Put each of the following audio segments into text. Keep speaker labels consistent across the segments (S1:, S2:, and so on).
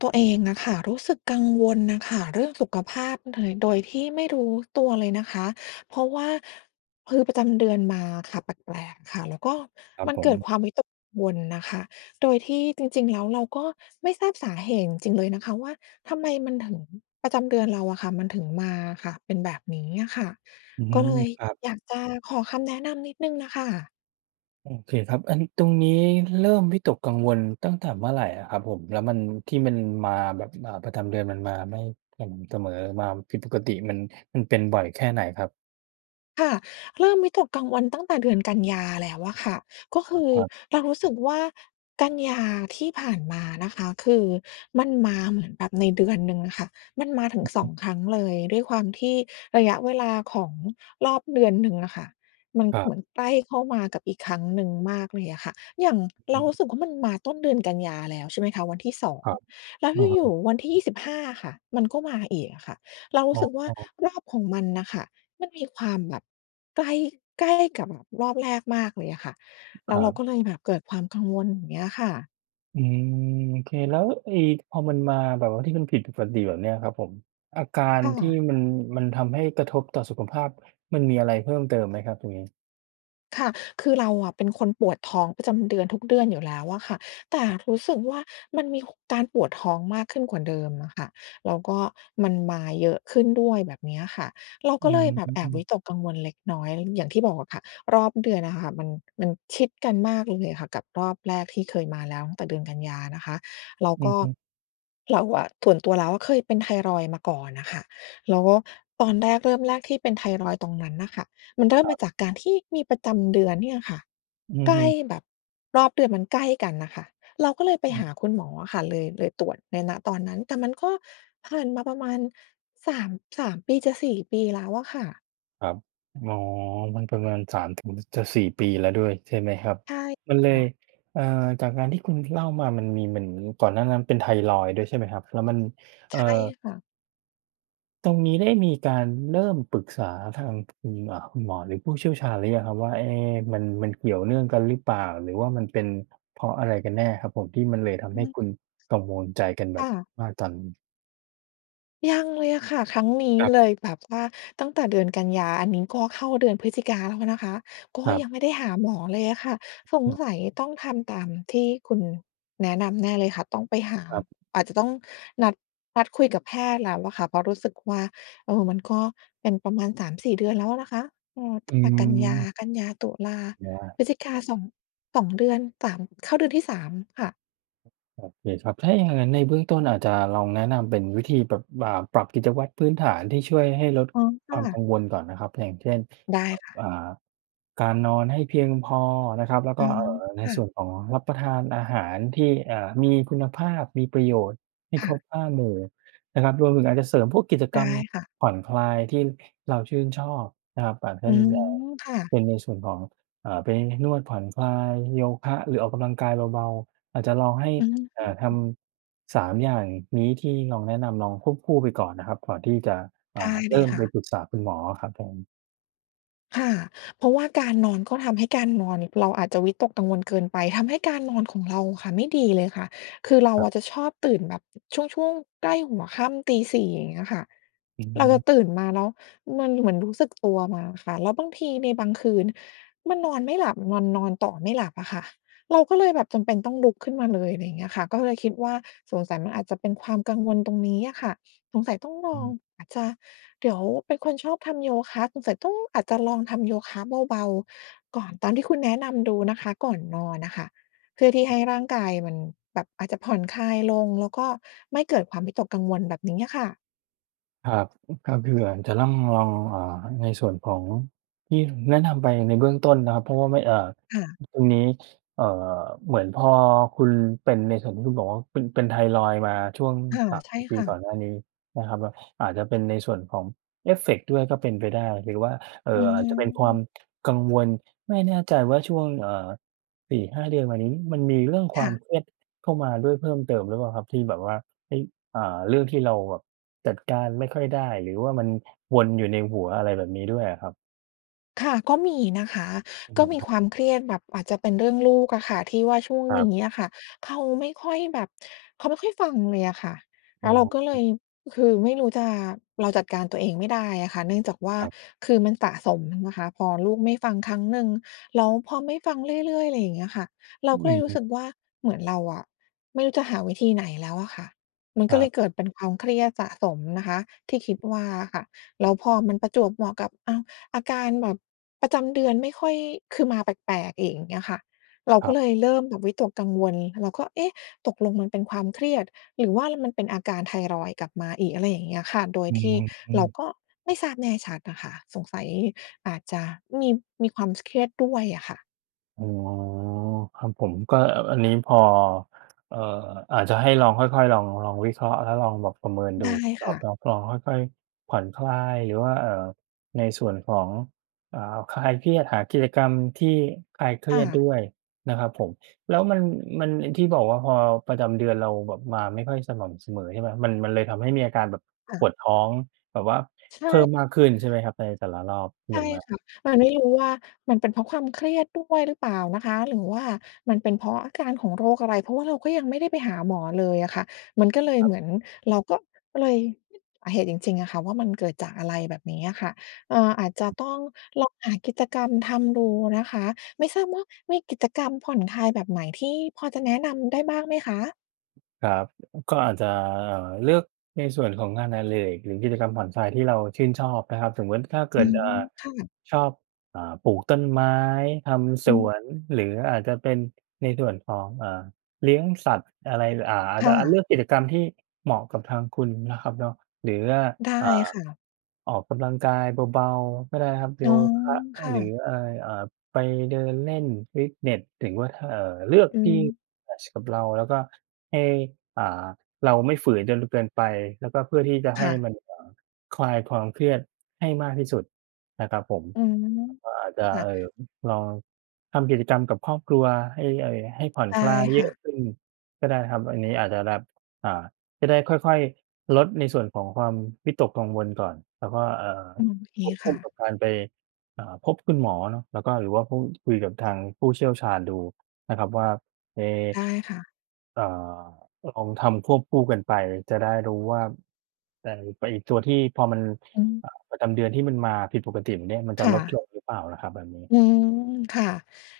S1: ตัวเองอะค่ะ รู้สึกกังวลน่ะค่ะ เรื่องสุขภาพ โดย โดยที่ไม่รู้ตัวเลยนะคะ เพราะว่า คือประจำเดือนมาค่ะ แปลก ๆ ค่ะ แล้วก็
S2: ครับ
S1: มัน
S2: ผ
S1: เก
S2: ม
S1: ิดความวิตกกังวลน่ะค่ะ โดยที่จริง ๆ แล้วเราก็ไม่ทราบสาเหตุจริง ๆ เลยนะคะว่า ทำไมมันถึง ประจำเดือนเราอะค่ะ มันถึงมาอะค่ะ เป็นแบบนี้อะค่ะ
S2: อื
S1: ก็
S2: ม
S1: เลย
S2: ครับ
S1: อยากจะขอคำแนะนำนิดหนึ่งน่ะค่ะ
S2: โอเคครับ อัน ตรงนี้เริ่มวิตกกังวลตั้งแต่เมื่อไหร่อะครับผม? แล้วมัน ที่มันมาแบบ อ่า ประจำเดือนมันมาไม่สม่ำเสมอ มาผิดปกติมัน มันเป็นบ่อยแค่ไหนครับ?
S1: ค่ะ เริ่มวิตกกลางวันตั้งแต่เดือนกันยาแล้วอะค่ะ ก็ค
S2: เออ
S1: ือ
S2: ครับ
S1: เรารู้สึกว่า กันยาที่ผ่านมานะคะ คือมันมาเหมือนแบบในเดือนหนึ่งอะค่ะ มันมาถึ
S2: อ
S1: ง
S2: ือฮ
S1: สอ
S2: ึ
S1: ง ครั้งเลย ด้วยความที่ระยะเวลาของรอบเดือนหนึ่งอะค่ะ มัน
S2: คร
S1: เ
S2: ับ
S1: หมือนใกล้เข้ามากับอีกครั้งหนึ่งมากเลยอะค่ะ อย่าง
S2: อ
S1: เร
S2: ื
S1: ารู
S2: ม
S1: ้สึกว่า มันมาต้นเดือนกันยาแล้ว ใช่ไหมคะ วันที่ 2
S2: ครับ
S1: แล้ว
S2: อือฮ
S1: อยู่
S2: ึ
S1: ๆ วันที่ 25 อะค่ะ มันก็มาอีกอะค่ะ เราร
S2: อ
S1: ู
S2: ๋
S1: ้สึกว่า
S2: อ
S1: รอบของมันน่ะค่ะ มันมีความแบบไกล ใกล้ กับแบบรอบแรกมากเลยอะค่ะ แ
S2: ค
S1: ล้
S2: ร
S1: ว
S2: ั
S1: เรา
S2: บ
S1: ก็เลยแบบเกิดความกังวล อย่างเงี้ยค่ะ
S2: อืม โอเค แล้วไอ้ พอมันมาแบบว่าที่มันผิดปกติแบบนี้อะครับผม อาการ
S1: ค่
S2: ที่
S1: ะ
S2: มัน มันทำให้กระทบต่อสุขภาพ มันมีอะไรเพิ่มเติมไหมครับตรงนี้?
S1: ค่ะ คือเราอะเป็นคนปวดท้องประจำเดือนทุกเดือนอยู่แล้วอะค่ะ แต่รู้สึกว่า มันมีการปวดท้องมากขึ้นกว่าเดิมอะค่ะ แล้วก็มันมาเยอะขึ้นด้วย แบบนี้อะค่ะ เรา
S2: อื
S1: ก็เลยแบบแอบวิ
S2: ม
S1: ตกกังวลเล็กน้อยเรื่อง อย่างที่บอกอะค่ะ รอบเดือนอะค่ะ มัน มันชิดกันมากเลยอะค่ะ กับรอบแรกที่เคยมาแล้ว ตั้งแต่เดือนกันยานะคะ เรา
S2: อื
S1: ก
S2: อ
S1: ็
S2: ฮึ
S1: เราอะส่วนตัวแล้ว เคยเป็นไทรอยด์มาก่อนอะค่ะ เราก็ ตอนแรกเริ่มแรกที่เป็นไทรอยด์ตรงนั้นน่ะค่ะ มันเริ่ม
S2: ครั
S1: มา
S2: บ
S1: จากการที่มีประจำเดือนเนี่ยค่ะ
S2: อื
S1: ใ
S2: อ
S1: ก
S2: ฮ
S1: ล้
S2: ึ
S1: แบบ รอบเดือนมันใกล้กันน่ะค่ะ เราก็เลยไป
S2: อ
S1: ห
S2: ื
S1: า
S2: ม
S1: คุณหมออะค่ะ เลย เลยตรวจใน ณ ตอนนั้น แต่มันก็ผ่านมาประมาณ 3- 3 ปีจะ 4 ปีแล้วอะค่ะ
S2: ครับ อ๋อ มันประมาณ 3 ถึง จะ 4 ปีแล้วด้วย ใช่ไหมครับ?
S1: ใช่
S2: มันเล
S1: ค
S2: ย
S1: ่ะ
S2: เอ่อ จากการที่คุณเล่ามา มันมีเหมือนก่อนหน้านั้นเป็นไทรอยด์ด้วย ใช่ไหมครับ? แล้วมัน เอ่
S1: ใช
S2: อ
S1: ่ค่ะ
S2: ตรงนี้ได้มีการเริ่มปรึกษาทาง คุณ อ่า คุณหมอ หรือผู้เชี่ยวชาญหรือยังครับว่า เอ๊ะ มัน มันเกี่ยวเนื่องกันหรือเปล่า หรือว่ามันเป็นเพราะอะไรกันแน่ครับผม ที่มันเลยท
S1: อ
S2: ำ
S1: ื
S2: ให้
S1: ม
S2: คุณกังวลใจกันแ
S1: ค
S2: บ
S1: ่
S2: บ
S1: ะ
S2: ว่า ตอน
S1: ยังเลยอะค่ะ ครั้งนี้
S2: ครับ
S1: เลย แบบว่าตั้งแต่เดือนกันยา อันนี้ก็เข้าเดือนพฤศจิกาแล้วนะคะ ก็
S2: ครับ
S1: ยังไม่ได้หาหมอเลยอะค่ะ สง
S2: อือ
S1: สัยต้องทำตามที่คุณแนะนำแน่เลยค่ะ ต้องไปหา
S2: ครับ
S1: อาจจะต้องนัด นัดคุยกับแพทย์แล้วอะค่ะ เพราะรู้สึกว่า เออ มันก็เป็นประมาณ 3-4 เดือนแล้วนะคะ เออ ต
S2: อ
S1: ั
S2: ื
S1: ้งแต่กันยา
S2: ม
S1: กันยา, ตุลา,
S2: มองว่า
S1: พฤศจิกา สอง 2 เดือน สาม เข้าเดือนที่ 3 ค่ะ
S2: โอเคครับ ถ้าอย่างงั้นในเบื้องต้นอาจจะลองแนะนำเป็นวิธีแบบ อ่า ปรับกิจวัตรพื้นฐานที่ช่วยให้ลด
S1: อ๋อ ค
S2: ค
S1: ่
S2: วามก
S1: ะ
S2: ังวลก่อนนะครับ อย่างเช่น
S1: ได้
S2: อ
S1: ค่ะ
S2: อ่า การนอนให้เพียงพอนะครับ แล้ว
S1: อ
S2: ก
S1: ๋
S2: ็
S1: อ
S2: เอ่อ ใน
S1: ค่
S2: ส
S1: ะ
S2: ่วนของรับประทานอาหารที่ อ่า มีคุณภาพ มีประโยชน์ ให้
S1: ค
S2: ค
S1: ่
S2: ร
S1: ะ
S2: บ 5 หมู่นะครับ รวมถึงอาจจะเสริมพวกกิจ
S1: ไ
S2: ก
S1: ด้
S2: รรม
S1: ค่ะ
S2: ผ่อนคลายที่เราชื่นชอบนะครับ อาจเป
S1: อ
S2: ็
S1: ื
S2: น เอ่อ
S1: ม ค่ะ
S2: เป็นในส่วนของ อ่า ไปนวดผ่อน คลาย โยคะ หรือออกกำลังกายเบา ๆ อาจจะลองให้
S1: อื
S2: อ่า ท
S1: ม
S2: ำ 3 อย่างนี้ที่ลองแนะนำ ลองควบคู่ไปก่อนนะครับ ก่อนที่จะ อ
S1: ได
S2: ่า
S1: ้
S2: เ
S1: เล
S2: ริ่
S1: ย
S2: ม
S1: ค
S2: ไป
S1: ่ะ
S2: ปรึกษาคุณหมออะครับผม
S1: ค่ะ เพราะว่าการนอน ก็ทำให้การนอน เราอาจจะวิตกกังวลเกินไป ทำให้การนอนของเราค่ะไม่ดีเลยค่ะ คือเรา
S2: ครับ
S1: อะจะชอบตื่นแบบช่วง ๆ ใกล้หัวค่ำตี 4 อย่างเงี้ยค่ะ
S2: อื
S1: เราจะ
S2: ม
S1: ตื่นมา แล้วมันเหมือนรู้สึกตัวมาค่ะ แล้วบางทีในบางคืน มันนอนไม่หลับ นอน นอนต่อไม่หลับอะค่ะ เราก็เลยแบบจำเป็นต้องลุกขึ้นมาเลย ไรอย่างเงี้ยค่ะ ก็เลยคิดว่า สงสัยมันอาจจะเป็นความกังวลตรงนี้อะค่ะ สงสัยต้องล
S2: อื
S1: อง
S2: ม
S1: อาจจะเดี๋ยว เป็นคนชอบทำโยคะ สงสัยต้อง อาจจะลองทำโยคะเบา ๆ ก่อน ตามที่คุณแนะนำดูนะคะ ก่อนนอนอะค่ะ เพื่อที่ให้ร่างกายมันแบบอาจจะผ่อนคลายลง แล้วก็ไม่เกิดความวิตกกังวล แบบนี้อะค่ะ
S2: ครับ อือ ถ้าเผื่อจะต้องลอง อ่า ในส่วนของที่แนะนำไปในเบื้องต้นนะครับ เพราะว่าไม่ เอ่อ
S1: ค่ะ
S2: ตรงนี้ เอ่อ เหมือนพอคุณเป็นในส่วนที่คุณบอกว่าเป็น เป็นไทรอยด์ มาช่วง
S1: ค่ะ
S2: สาม
S1: ใช
S2: ส
S1: ่
S2: ี่ ปี
S1: ค่
S2: ก่อ
S1: ะ
S2: นหน้านี้นะครับเนาะ อาจจะเป็นในส่วนของเอฟเฟกต์ด้วยก็เป็นไปได้ หรือว่า เอ
S1: อ
S2: ่
S1: ื
S2: อ อาจจะเป็นความ
S1: ม
S2: กังวล ไม่แน่ใจว่า ช่วง เอ่อ 4-5 เดือนมานี้ มันมีเรื่องค
S1: ค
S2: วา
S1: ่
S2: ม
S1: ะ
S2: เครียดเข้ามาด้วยเพิ่มเติมหรือเปล่าครับ? ที่แบบว่า เอ๊ย อ่า เรื่องที่เราแบบจัดการไม่ค่อยได้ หรือว่ามันวนอยู่ในหัว อะไรแบบนี้ด้วยอะครับ
S1: ค่ะ ก็มีนะคะ
S2: อื้อ
S1: ก
S2: ฮ
S1: ็
S2: ือ
S1: มี
S2: ครับ
S1: ความเครียดแบบอาจจะเป็นเรื่องลูกอะค่ะที่ว่าช่วง
S2: ครั
S1: น
S2: บ
S1: ี้อะค่ะ เขาไม่ค่อยแบบ เขาไม่ค่อยฟังเลยอะค่ะ
S2: อ
S1: แล
S2: ๋
S1: ้วเราก็เล
S2: อ
S1: ย คือไม่รู้จะ เราจัดการตัวเองไม่ได้อะค่ะ เนื่องจากว่า
S2: ครับ
S1: คือมันสะสมนะคะ พอลูกไม่ฟังครั้งหนึ่ง แล้วพอไม่ฟังเรื่อย ๆ ไรอย่างเงี้ยค่ะ เรา
S2: อื
S1: ก็เล
S2: อ
S1: ยร
S2: ฮ
S1: ู้
S2: ึ
S1: สึกว่า เหมือนเราอะไม่รู้จะหาวิธีไหนแล้วอะค่ะ มัน
S2: ค
S1: ก
S2: ร
S1: ็
S2: ั
S1: เล
S2: บ
S1: ยเกิดเป็นความเครียดสะสมนะคะที่คิดว่าอะค่ะ แล้วพอมันประจวบเหมาะกับ อ้าว อาการแบบประจำเดือนไม่ค่อย คือมาแปลก ๆ อีก อย่างเงี้ยค่ะ เรา
S2: คร
S1: ก
S2: ั
S1: ็
S2: บ
S1: เลยเริ่มแบบวิตกกังวล เราก็ เอ๊ะ ตกลงมันเป็นความเครียด หรือว่ามันเป็นอาการไทรอยด์กลับมาอีก อะไรอย่างเงี้ยค่ะ โดย
S2: อื
S1: ที่
S2: อ อื
S1: เรา
S2: ม
S1: ก็ไม่ทราบแน่ชัดอะค่ะ สงสัยอาจจะมี มีความ ส เครียดด้วยอะค่ะ
S2: อ๋อ ครับผม ก็ เอ่อ อันนี้พอ เอ่อ อาจจะให้ลองค่อย ๆ ลอง ลองวิเคราะห์ แล้วลองแบบประเมินดู
S1: ได้
S2: เนา
S1: ค
S2: ะ
S1: ่ะ
S2: ครับเนาะ ลองค่อย ๆ ผ่อนคลาย หรือว่า เอ่อ ในส่วนของ อ่า คลายเครียด หากิจกรรมที่คลายเคร
S1: ค
S2: ี
S1: ่
S2: ยด
S1: ะ
S2: ด้วยนะครับผม แล้วมัน มัน ไอ้ที่บอกว่าพอประจำเดือนเราแบบ มาไม่ค่อยสม่ำเสมอ ใช่เปล่า มัน มันเลยทำให้มีอาการแบบ
S1: ค่
S2: ป
S1: ะ
S2: วดท้องแบบว่า
S1: ใช
S2: เพิ่ม
S1: ่
S2: มากขึ้นใช่ไหมครับ? ในแต่ละรอบ เ
S1: ใ
S2: ห
S1: ช
S2: มื
S1: ่
S2: อนแบบ
S1: ค่ะ มันไม่รู้ว่ามันเป็นเพราะความเครียดด้วยหรือเปล่านะคะ หรือว่ามันเป็นเพราะอาการของโรคอะไร เพราะว่าเราก็ยังไม่ได้ไปหาหมอเลยอะค่ะ มันก็เลย
S2: ครั
S1: เ
S2: บ
S1: หมือนเราก็ ก็เลย สาเหตุจริง ๆ อะค่ะว่ามันเกิดจากอะไร แบบนี้อะค่ะ เอ่อ อาจจะต้องลองหากิจกรรมทำดูนะคะ ไม่ทราบว่ามีกิจกรรมผ่อนคลายแบบไหนที่พอจะแนะนำได้บ้างไหมคะ?
S2: ครับ อ ก็อาจจะ เอ่อ เลือกในส่วนของงานอดิเรก หรือกิจกรรมผ่อนคลายที่เราชื่นชอบนะครับ สมมุติ ถ้าเก
S1: อื
S2: ิด เอ่
S1: ม
S2: อ
S1: ค่ะ
S2: ชอบ อ่า ปลูกต้นไม้ ทำ
S1: อ
S2: ส
S1: ื
S2: ว
S1: ม
S2: น หรืออาจจะเป็นในด่วนของ อ่า เลี้ยงสัตว์ อะไร อ่า อาจ
S1: ค
S2: จ
S1: ่
S2: ะ อา เลื
S1: ะ
S2: อกกิจกรรมที่เหมาะกับทางคุณนะครับเนาะ หรือว่า
S1: ได้
S2: อ่า
S1: ค่ะ
S2: ออกกำลังกายเบา ๆ ก็ได้ครับ
S1: อ
S2: โย
S1: ๋อ
S2: คะ
S1: ค่
S2: หรื
S1: ะ
S2: ออะไร อ่า ไปเดินเล่น ฟิตเนส ถึงว่า ท เอ่อ เลือก
S1: อื
S2: ที่
S1: ม
S2: แมตช์กับเรา แล้วก็ให้ อ่า เราไม่ฝืนจนเกินไป แล้วก็เพื่อที่จะใ
S1: ค
S2: ห้
S1: ่
S2: ม
S1: ะ
S2: ัน อ่า คลายความเครียดให้มากที่สุดนะครับผม
S1: อืม
S2: มันก็อาจจ
S1: ค
S2: ะ
S1: ่
S2: เอ
S1: ะ
S2: ่อ อืม ลอง ทำกิจกรรมกับครอบครัวให้ ไอ้ ให้ผ่อน
S1: ได้
S2: คลายเย
S1: ค่
S2: อะ
S1: ะ
S2: ขึ้นก็ได้นะครับ อันนี้อาจจะแบบ อ่า จะได้ค่อย ๆ ลดในส่วนของความวิตกกังวลก่อน แล้วก็ อ่า
S1: อืม เค
S2: ควบค
S1: ค
S2: ู
S1: ่
S2: ่ก
S1: ะ
S2: ับการไป อ่า พบคุณหมอเนาะ แล้วก็ หรือว่าพูดคุยกับทางผู้เชี่ยวชาญดูนะครับว่า ไอ้
S1: ได้ค่ะ
S2: เอ่อ ลองทำควบคู่กันไปจะได้รู้ว่า ไต ไปไอ้ตัวที่พอมัน
S1: อืม
S2: อ่า ประจำเดือนที่มันมาผิดปกติแบบเนี้ย มันจ
S1: ค
S2: ะ
S1: ่
S2: ลด
S1: ะ
S2: ลงหรือเปล่านะครับ แบบนี้
S1: อืม ค่ะ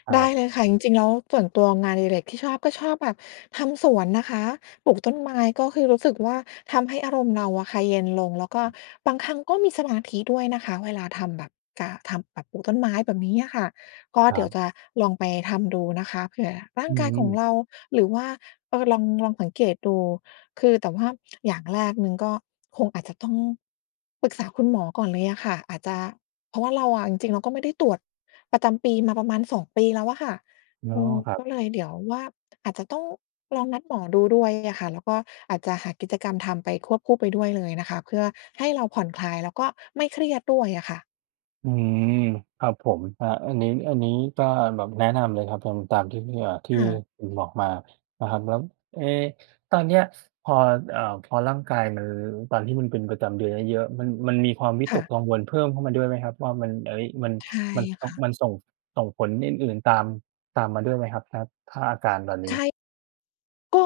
S2: คร
S1: ได้
S2: ับ
S1: เลยค่ะ จริง ๆ แล้วส่วนตัวงานอดิเรกที่ชอบ ก็ชอบแบบทำสวนนะคะ ปลูกต้นไม้ ก็คือรู้สึกว่า ทำให้อารมณ์เราอะค่ะเย็นลง แล้วก็บางครั้งก็มีสมาธิด้วยนะคะ เวลาทำแบบ กา ทำแบบปลูกต้นไม้ แบบนี้อะค่ะ ก็
S2: คร
S1: เ
S2: ั
S1: ดี๋ยว
S2: บ
S1: จะลองไปทำดูนะคะ เผื่อร่า
S2: อื
S1: งกายขอ
S2: อ
S1: ง
S2: ๆ
S1: เรา หรือว่า เออ ลอง ลองสังเกตดู คือ แต่ว่าอย่างแรกหนึ่งก็ คงอาจจะต้อง ปรึกษาคุณหมอก่อนเลยอะค่ะ อาจจะ เพราะว่าเราอะ จริง ๆ เราก็ไม่ได้ตรวจประจำปีมาประมาณ 2 ปีแล้วอะค่ะ
S2: อ๋อ
S1: อือ
S2: ครั
S1: ก
S2: บ
S1: ็เลยเดี๋ยวว่า อาจจะต้องลองนัดหมอดูด้วย งี้อะค่ะ แล้วก็อาจจะหากิจกรรมทำไป ควบคู่ไปด้วยเลยนะคะ เพื่อให้เราผ่อนคลาย แล้วก็ไม่เครียดด้วยอะค่ะ
S2: อืม ครับผม ครับ อันนี้ อันนี้ก็ อ่า แบบแนะนำเลยครับ ทำตามที่พี่ เอ่อ ที่
S1: ค่ะ
S2: คุณบอกมานะครับ แล้ว เอ๊ะ ตอนเนี้ย ส พอ เอ่อ พอร่างกายมัน ตอนที่มันเป็นประจำเดือนเยอะ ๆ มัน มันมีความวิ
S1: ค
S2: ต
S1: ่
S2: ก
S1: ะ
S2: กังวลเพิ่มเข้ามาด้วยไหมครับ? ว่ามัน เอ๊ย มัน
S1: ใช่
S2: มันซ
S1: ค
S2: บ
S1: ่ะ
S2: มันส่ง ส่งผลอื่น ๆ ตาม ตามมาด้วยไหมครับ ครับ ถ้าอาการตอนนี
S1: ใช
S2: ้?
S1: ่ ก็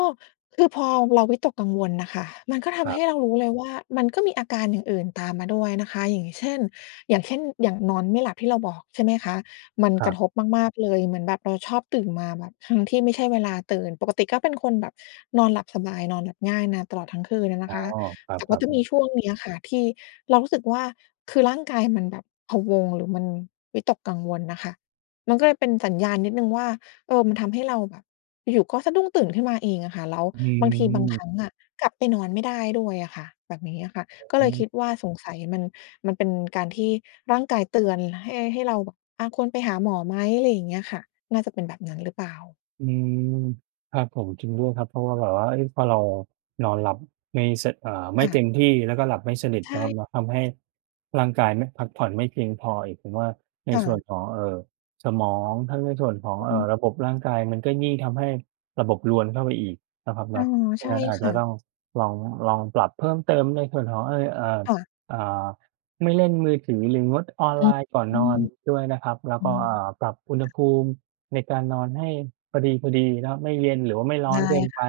S1: คือพอเราวิตกกังวลน่ะค่ะ มันก็ท
S2: คร
S1: ำใ
S2: ั
S1: ห
S2: บ
S1: ้เรารู้เลยว่า มันก็มีอาการอย่างอื่นตามมาด้วยนะคะ อย่างเช่น อย่างเช่น อย่างนอนไม่หลับที่เราบอก ใช่ไหมคะ มัน
S2: คร
S1: ก
S2: ั
S1: ระ
S2: บ
S1: ทบมาก ๆ เลย เหมือนแบบเราชอบตื่นมาแบบทั้งที่ไม่ใช่เวลาตื่น ปกติก็เป็นคนแบบนอนหลับสบาย นอนหลับง่ายนานตลอดทั้งคืนอะน
S2: อ๋
S1: ะ
S2: อ
S1: คะ
S2: ค
S1: แต่ว
S2: ร
S1: ่
S2: ั
S1: า
S2: บ
S1: จ
S2: ๆ
S1: ะ
S2: อื
S1: มี
S2: อ
S1: ช่วงนี้อะค่ะที่เรารู้สึกว่า คือร่างกายมันแบบพะวง หรือมันวิตกกังวลน่ะค่ะ มันก็เลยเป็นสัญญาณนิดหนึ่งว่า เออ มันทำให้เราแบบ อยู่ ๆ ก็สะดุ้งตื่นขึ้นมาเองอะค่ะ แล้ว
S2: อื
S1: บางทีบางคร
S2: ม
S1: ั้งอะกลับไปนอนไม่ได้ด้วยอะค่ะ แบบนี้อะค่ะ ก็
S2: อ
S1: เล
S2: ้
S1: ยค
S2: อ
S1: ิดว่าสงสัยมัน มันเป็นการที่ร่างกายเตือนให้ ให้เราแบบ อา ควรไปหาหมอไหม อะไรอย่างเงี้ยค่ะ น่าจะเป็นแบบนั้นหรือเปล่า?
S2: อืม ครับผม จริงด้วยครับ เพราะว่าแบบว่า เอ๊ย พอเรานอนหลับไม่ ส เอ่อ ไ
S1: ค
S2: ม่
S1: ่
S2: เต็
S1: ะ
S2: มที่ แล้วก็หลับไม่สนิท
S1: ใช
S2: เนาะครั
S1: ่
S2: บเนาะ ทำให้ร่างกายไม่ พักผ่อนไม่เพียงพออีก ผมว่าใน
S1: ค่
S2: ส่วน
S1: ะ
S2: ของ เอ่อ สมอง ทั้งในส่วนของ
S1: อ
S2: เอ่
S1: ือ
S2: อ ระบบร่างกาย มันก็ยิ่งทำให้ระบบรวนเข้าไปอีกนะครับเ
S1: อ
S2: น
S1: ๋
S2: า
S1: อ
S2: ะ เพรา
S1: ใช
S2: ะ
S1: ่
S2: งั้นอาจ
S1: ค
S2: จ
S1: ่
S2: ะ
S1: ะ
S2: ต้องลอง ลองปรับเพิ่มเติมในส่วนของ เอ๊ย อ่า
S1: ค่ะ
S2: อ่า ไม่เล่นมือถือ หรืองดออน
S1: อ อื
S2: ไล
S1: ม
S2: น์ก่อนนอนด้วยนะครับ แล้ว
S1: อื
S2: ก็
S1: ม
S2: อ่า ปรับอุณห
S1: ค่ะ
S2: ภูมิในการนอนให้พอดี ๆ นะครับ ไม่เย็นหรือว่าไม่ร้
S1: ไ
S2: อ
S1: ด้
S2: นเกิน
S1: ค
S2: ไป
S1: ่ะ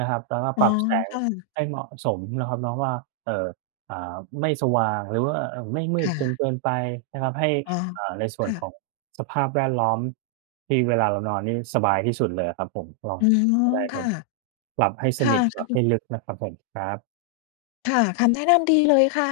S2: นะครับ แล้วก็
S1: อ๋
S2: ป
S1: อ
S2: รับแสง
S1: ค่ะ
S2: ให้เหมาะสมเนาะครับเนาะว่า เอ่อ อ่า ไม่สว่างหรือว่า เอ่อ ไม่มื
S1: ค
S2: ด
S1: ่
S2: จน
S1: ะ
S2: เกินไปนะครับ ให้
S1: อา
S2: เอ่อ ในส่
S1: ค
S2: วน
S1: ่
S2: ขอ
S1: ะ
S2: งสภาพแวดล้อมที่เวลาเรานอนนี่สบายที่สุดเลยอะครับผม ลอง
S1: อือ
S2: ก็ได้
S1: ค
S2: คร
S1: ่
S2: ั
S1: ะ
S2: บ หลับให้
S1: ค
S2: ส
S1: ่ะ
S2: นิท หลับให้ลึกนะครับผม ครับ
S1: ค่ะ คำแนะนำดีเลยค่ะ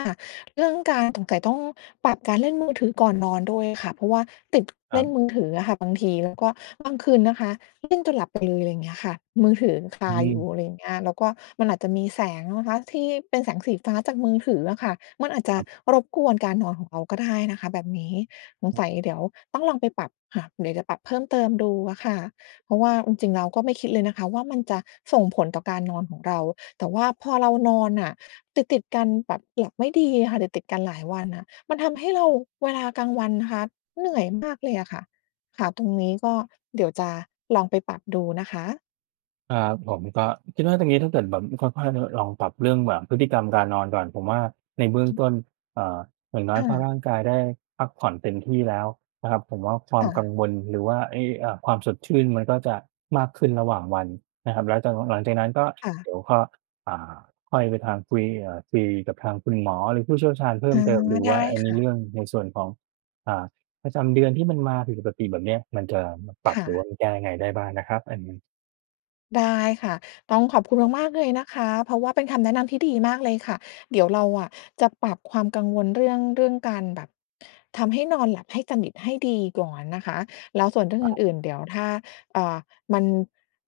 S1: เรื่องการ สงสัยต้องปรับการเล่นมือถือก่อนนอนด้วยค่ะ เพราะว่าติด
S2: ค
S1: เ
S2: ร
S1: ล
S2: ั
S1: ่
S2: บ
S1: นมือถืออะค่ะบางที แล้วก็บางคืนนะคะเล่นจนหลับไปเลย อย่างเงี้ยค่ะ มือถือยังค
S2: อื
S1: าอยู่
S2: ม
S1: อะไรอย่างเงี้ย แล้วก็มันอาจจะมีแสงนะคะที่เป็นแสงสีฟ้าจากมือถืออะค่ะ มันอาจจ
S2: ค
S1: ะ
S2: รับ
S1: รบกวนการนอนของเราก็ได้นะคะแบบนี้ สง
S2: อ
S1: ส
S2: ือ
S1: ัยเดี๋ยวต้องลองไปปรับค่ะ เดี๋ยวจะปรับเพิ่มเติมดูอะค่ะ เพราะว่าจริง ๆ เราก็ไม่คิดเลยนะคะว่า มันจะส่งผลต่อการนอนของเรา แต่ว่าพอเรานอนน่ะ ติด ๆ กัน แบบหลับไม่ดีอะค่ะ ติด ๆ กันหลายวันน่ะ มันทำให้เราเวลากลางวันนะคะ เหนื่อยมากเลยอะค่ะ ค่ะ ตรงนี้ก็เดี๋ยวจะลองไปปรับดูนะคะ
S2: ครับผม ก็คิดว่าตรงนี้ถ้าเกิดแบบค่อย ๆ ลองปรับเรื่องแบบพฤติกรรมการนอนก่อน ผมว่าในเบื้องต้น อ่า อย่างน้อ
S1: ค
S2: ย
S1: ่
S2: ถ้าร
S1: ะ
S2: ่างกายได้พักผ่อนเต็มที่แล้วนะครับ ผมว่าควา
S1: ค
S2: ม
S1: ่
S2: กั
S1: ะ
S2: งวลหรือว่าไอ้ อ่า ความสดชื่นมันก็จะมากขึ้นระหว่างวันนะครับ แล้วจะ หลังจากนั้นก็
S1: ค่
S2: เ
S1: ะ
S2: ดี๋ยวก็ อ่า ค่อยไปทางคุย อ่า คุยกับทางคุณหมอ หรือผู้เชี่ยวชาญเพิ่
S1: อ๋อ
S2: มเติมดู
S1: ได้
S2: ว่า อ่า ใ
S1: ค
S2: น
S1: ่
S2: เรื
S1: ะ
S2: ่อง ในส่วนของ อ่า ประจำเดือนที่มันมาผิดปกติแบบเนี้ย มันจะปร
S1: ค
S2: ับ
S1: ่
S2: หรือว่า
S1: ะ
S2: มันแก้ยังไงได้บ้างนะครับอันนี้
S1: ได้ค่ะ ต้องขอบคุณ
S2: ค
S1: ม
S2: รับ
S1: าก ๆ เลยนะคะ เพราะว่าเป็นคำแนะนำที่ดีมากเลยค่ะ เดี๋ยวเราอะจะปรับความกังวลเรื่อง เรื่องการแบบ ทำให้นอนหลับให้สนิทให้ดีก่อนนะคะ แล้วส่วนเรื่อง
S2: ค
S1: อ
S2: รับ
S1: ื่น ๆ เดี๋ยวถ้า อ่า มัน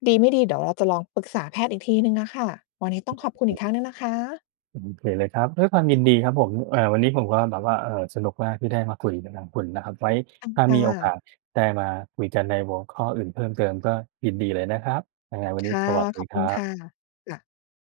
S1: ดีไม่ดีเดี๋ยวเราจะลองปรึกษาแพทย์อีกทีหนึ่งอะค่ะ วันนี้ต้องขอบคุณอีกครั้งหนึ่งนะคะ
S2: โอเคเลยครับ ด้วยความยินดีครับผม เอ่อ วันนี้ผมก็แบบว่า เอ่อ สนุกมากที่ได้มาคุยกับทางคุณนะครับ ไว้ถ้า
S1: ค่
S2: มีโอกา
S1: ะ
S2: สได้มาคุยกันในหัวข้ออื่นเพิ่มเติมก็ยินดีเลยนะครับ ยังไงวั
S1: ค
S2: นนี้
S1: ่ะ
S2: สวัสด
S1: ข
S2: ี
S1: อบ
S2: ค
S1: คุ
S2: รั
S1: ณค
S2: บ
S1: ่ะ ค่ะ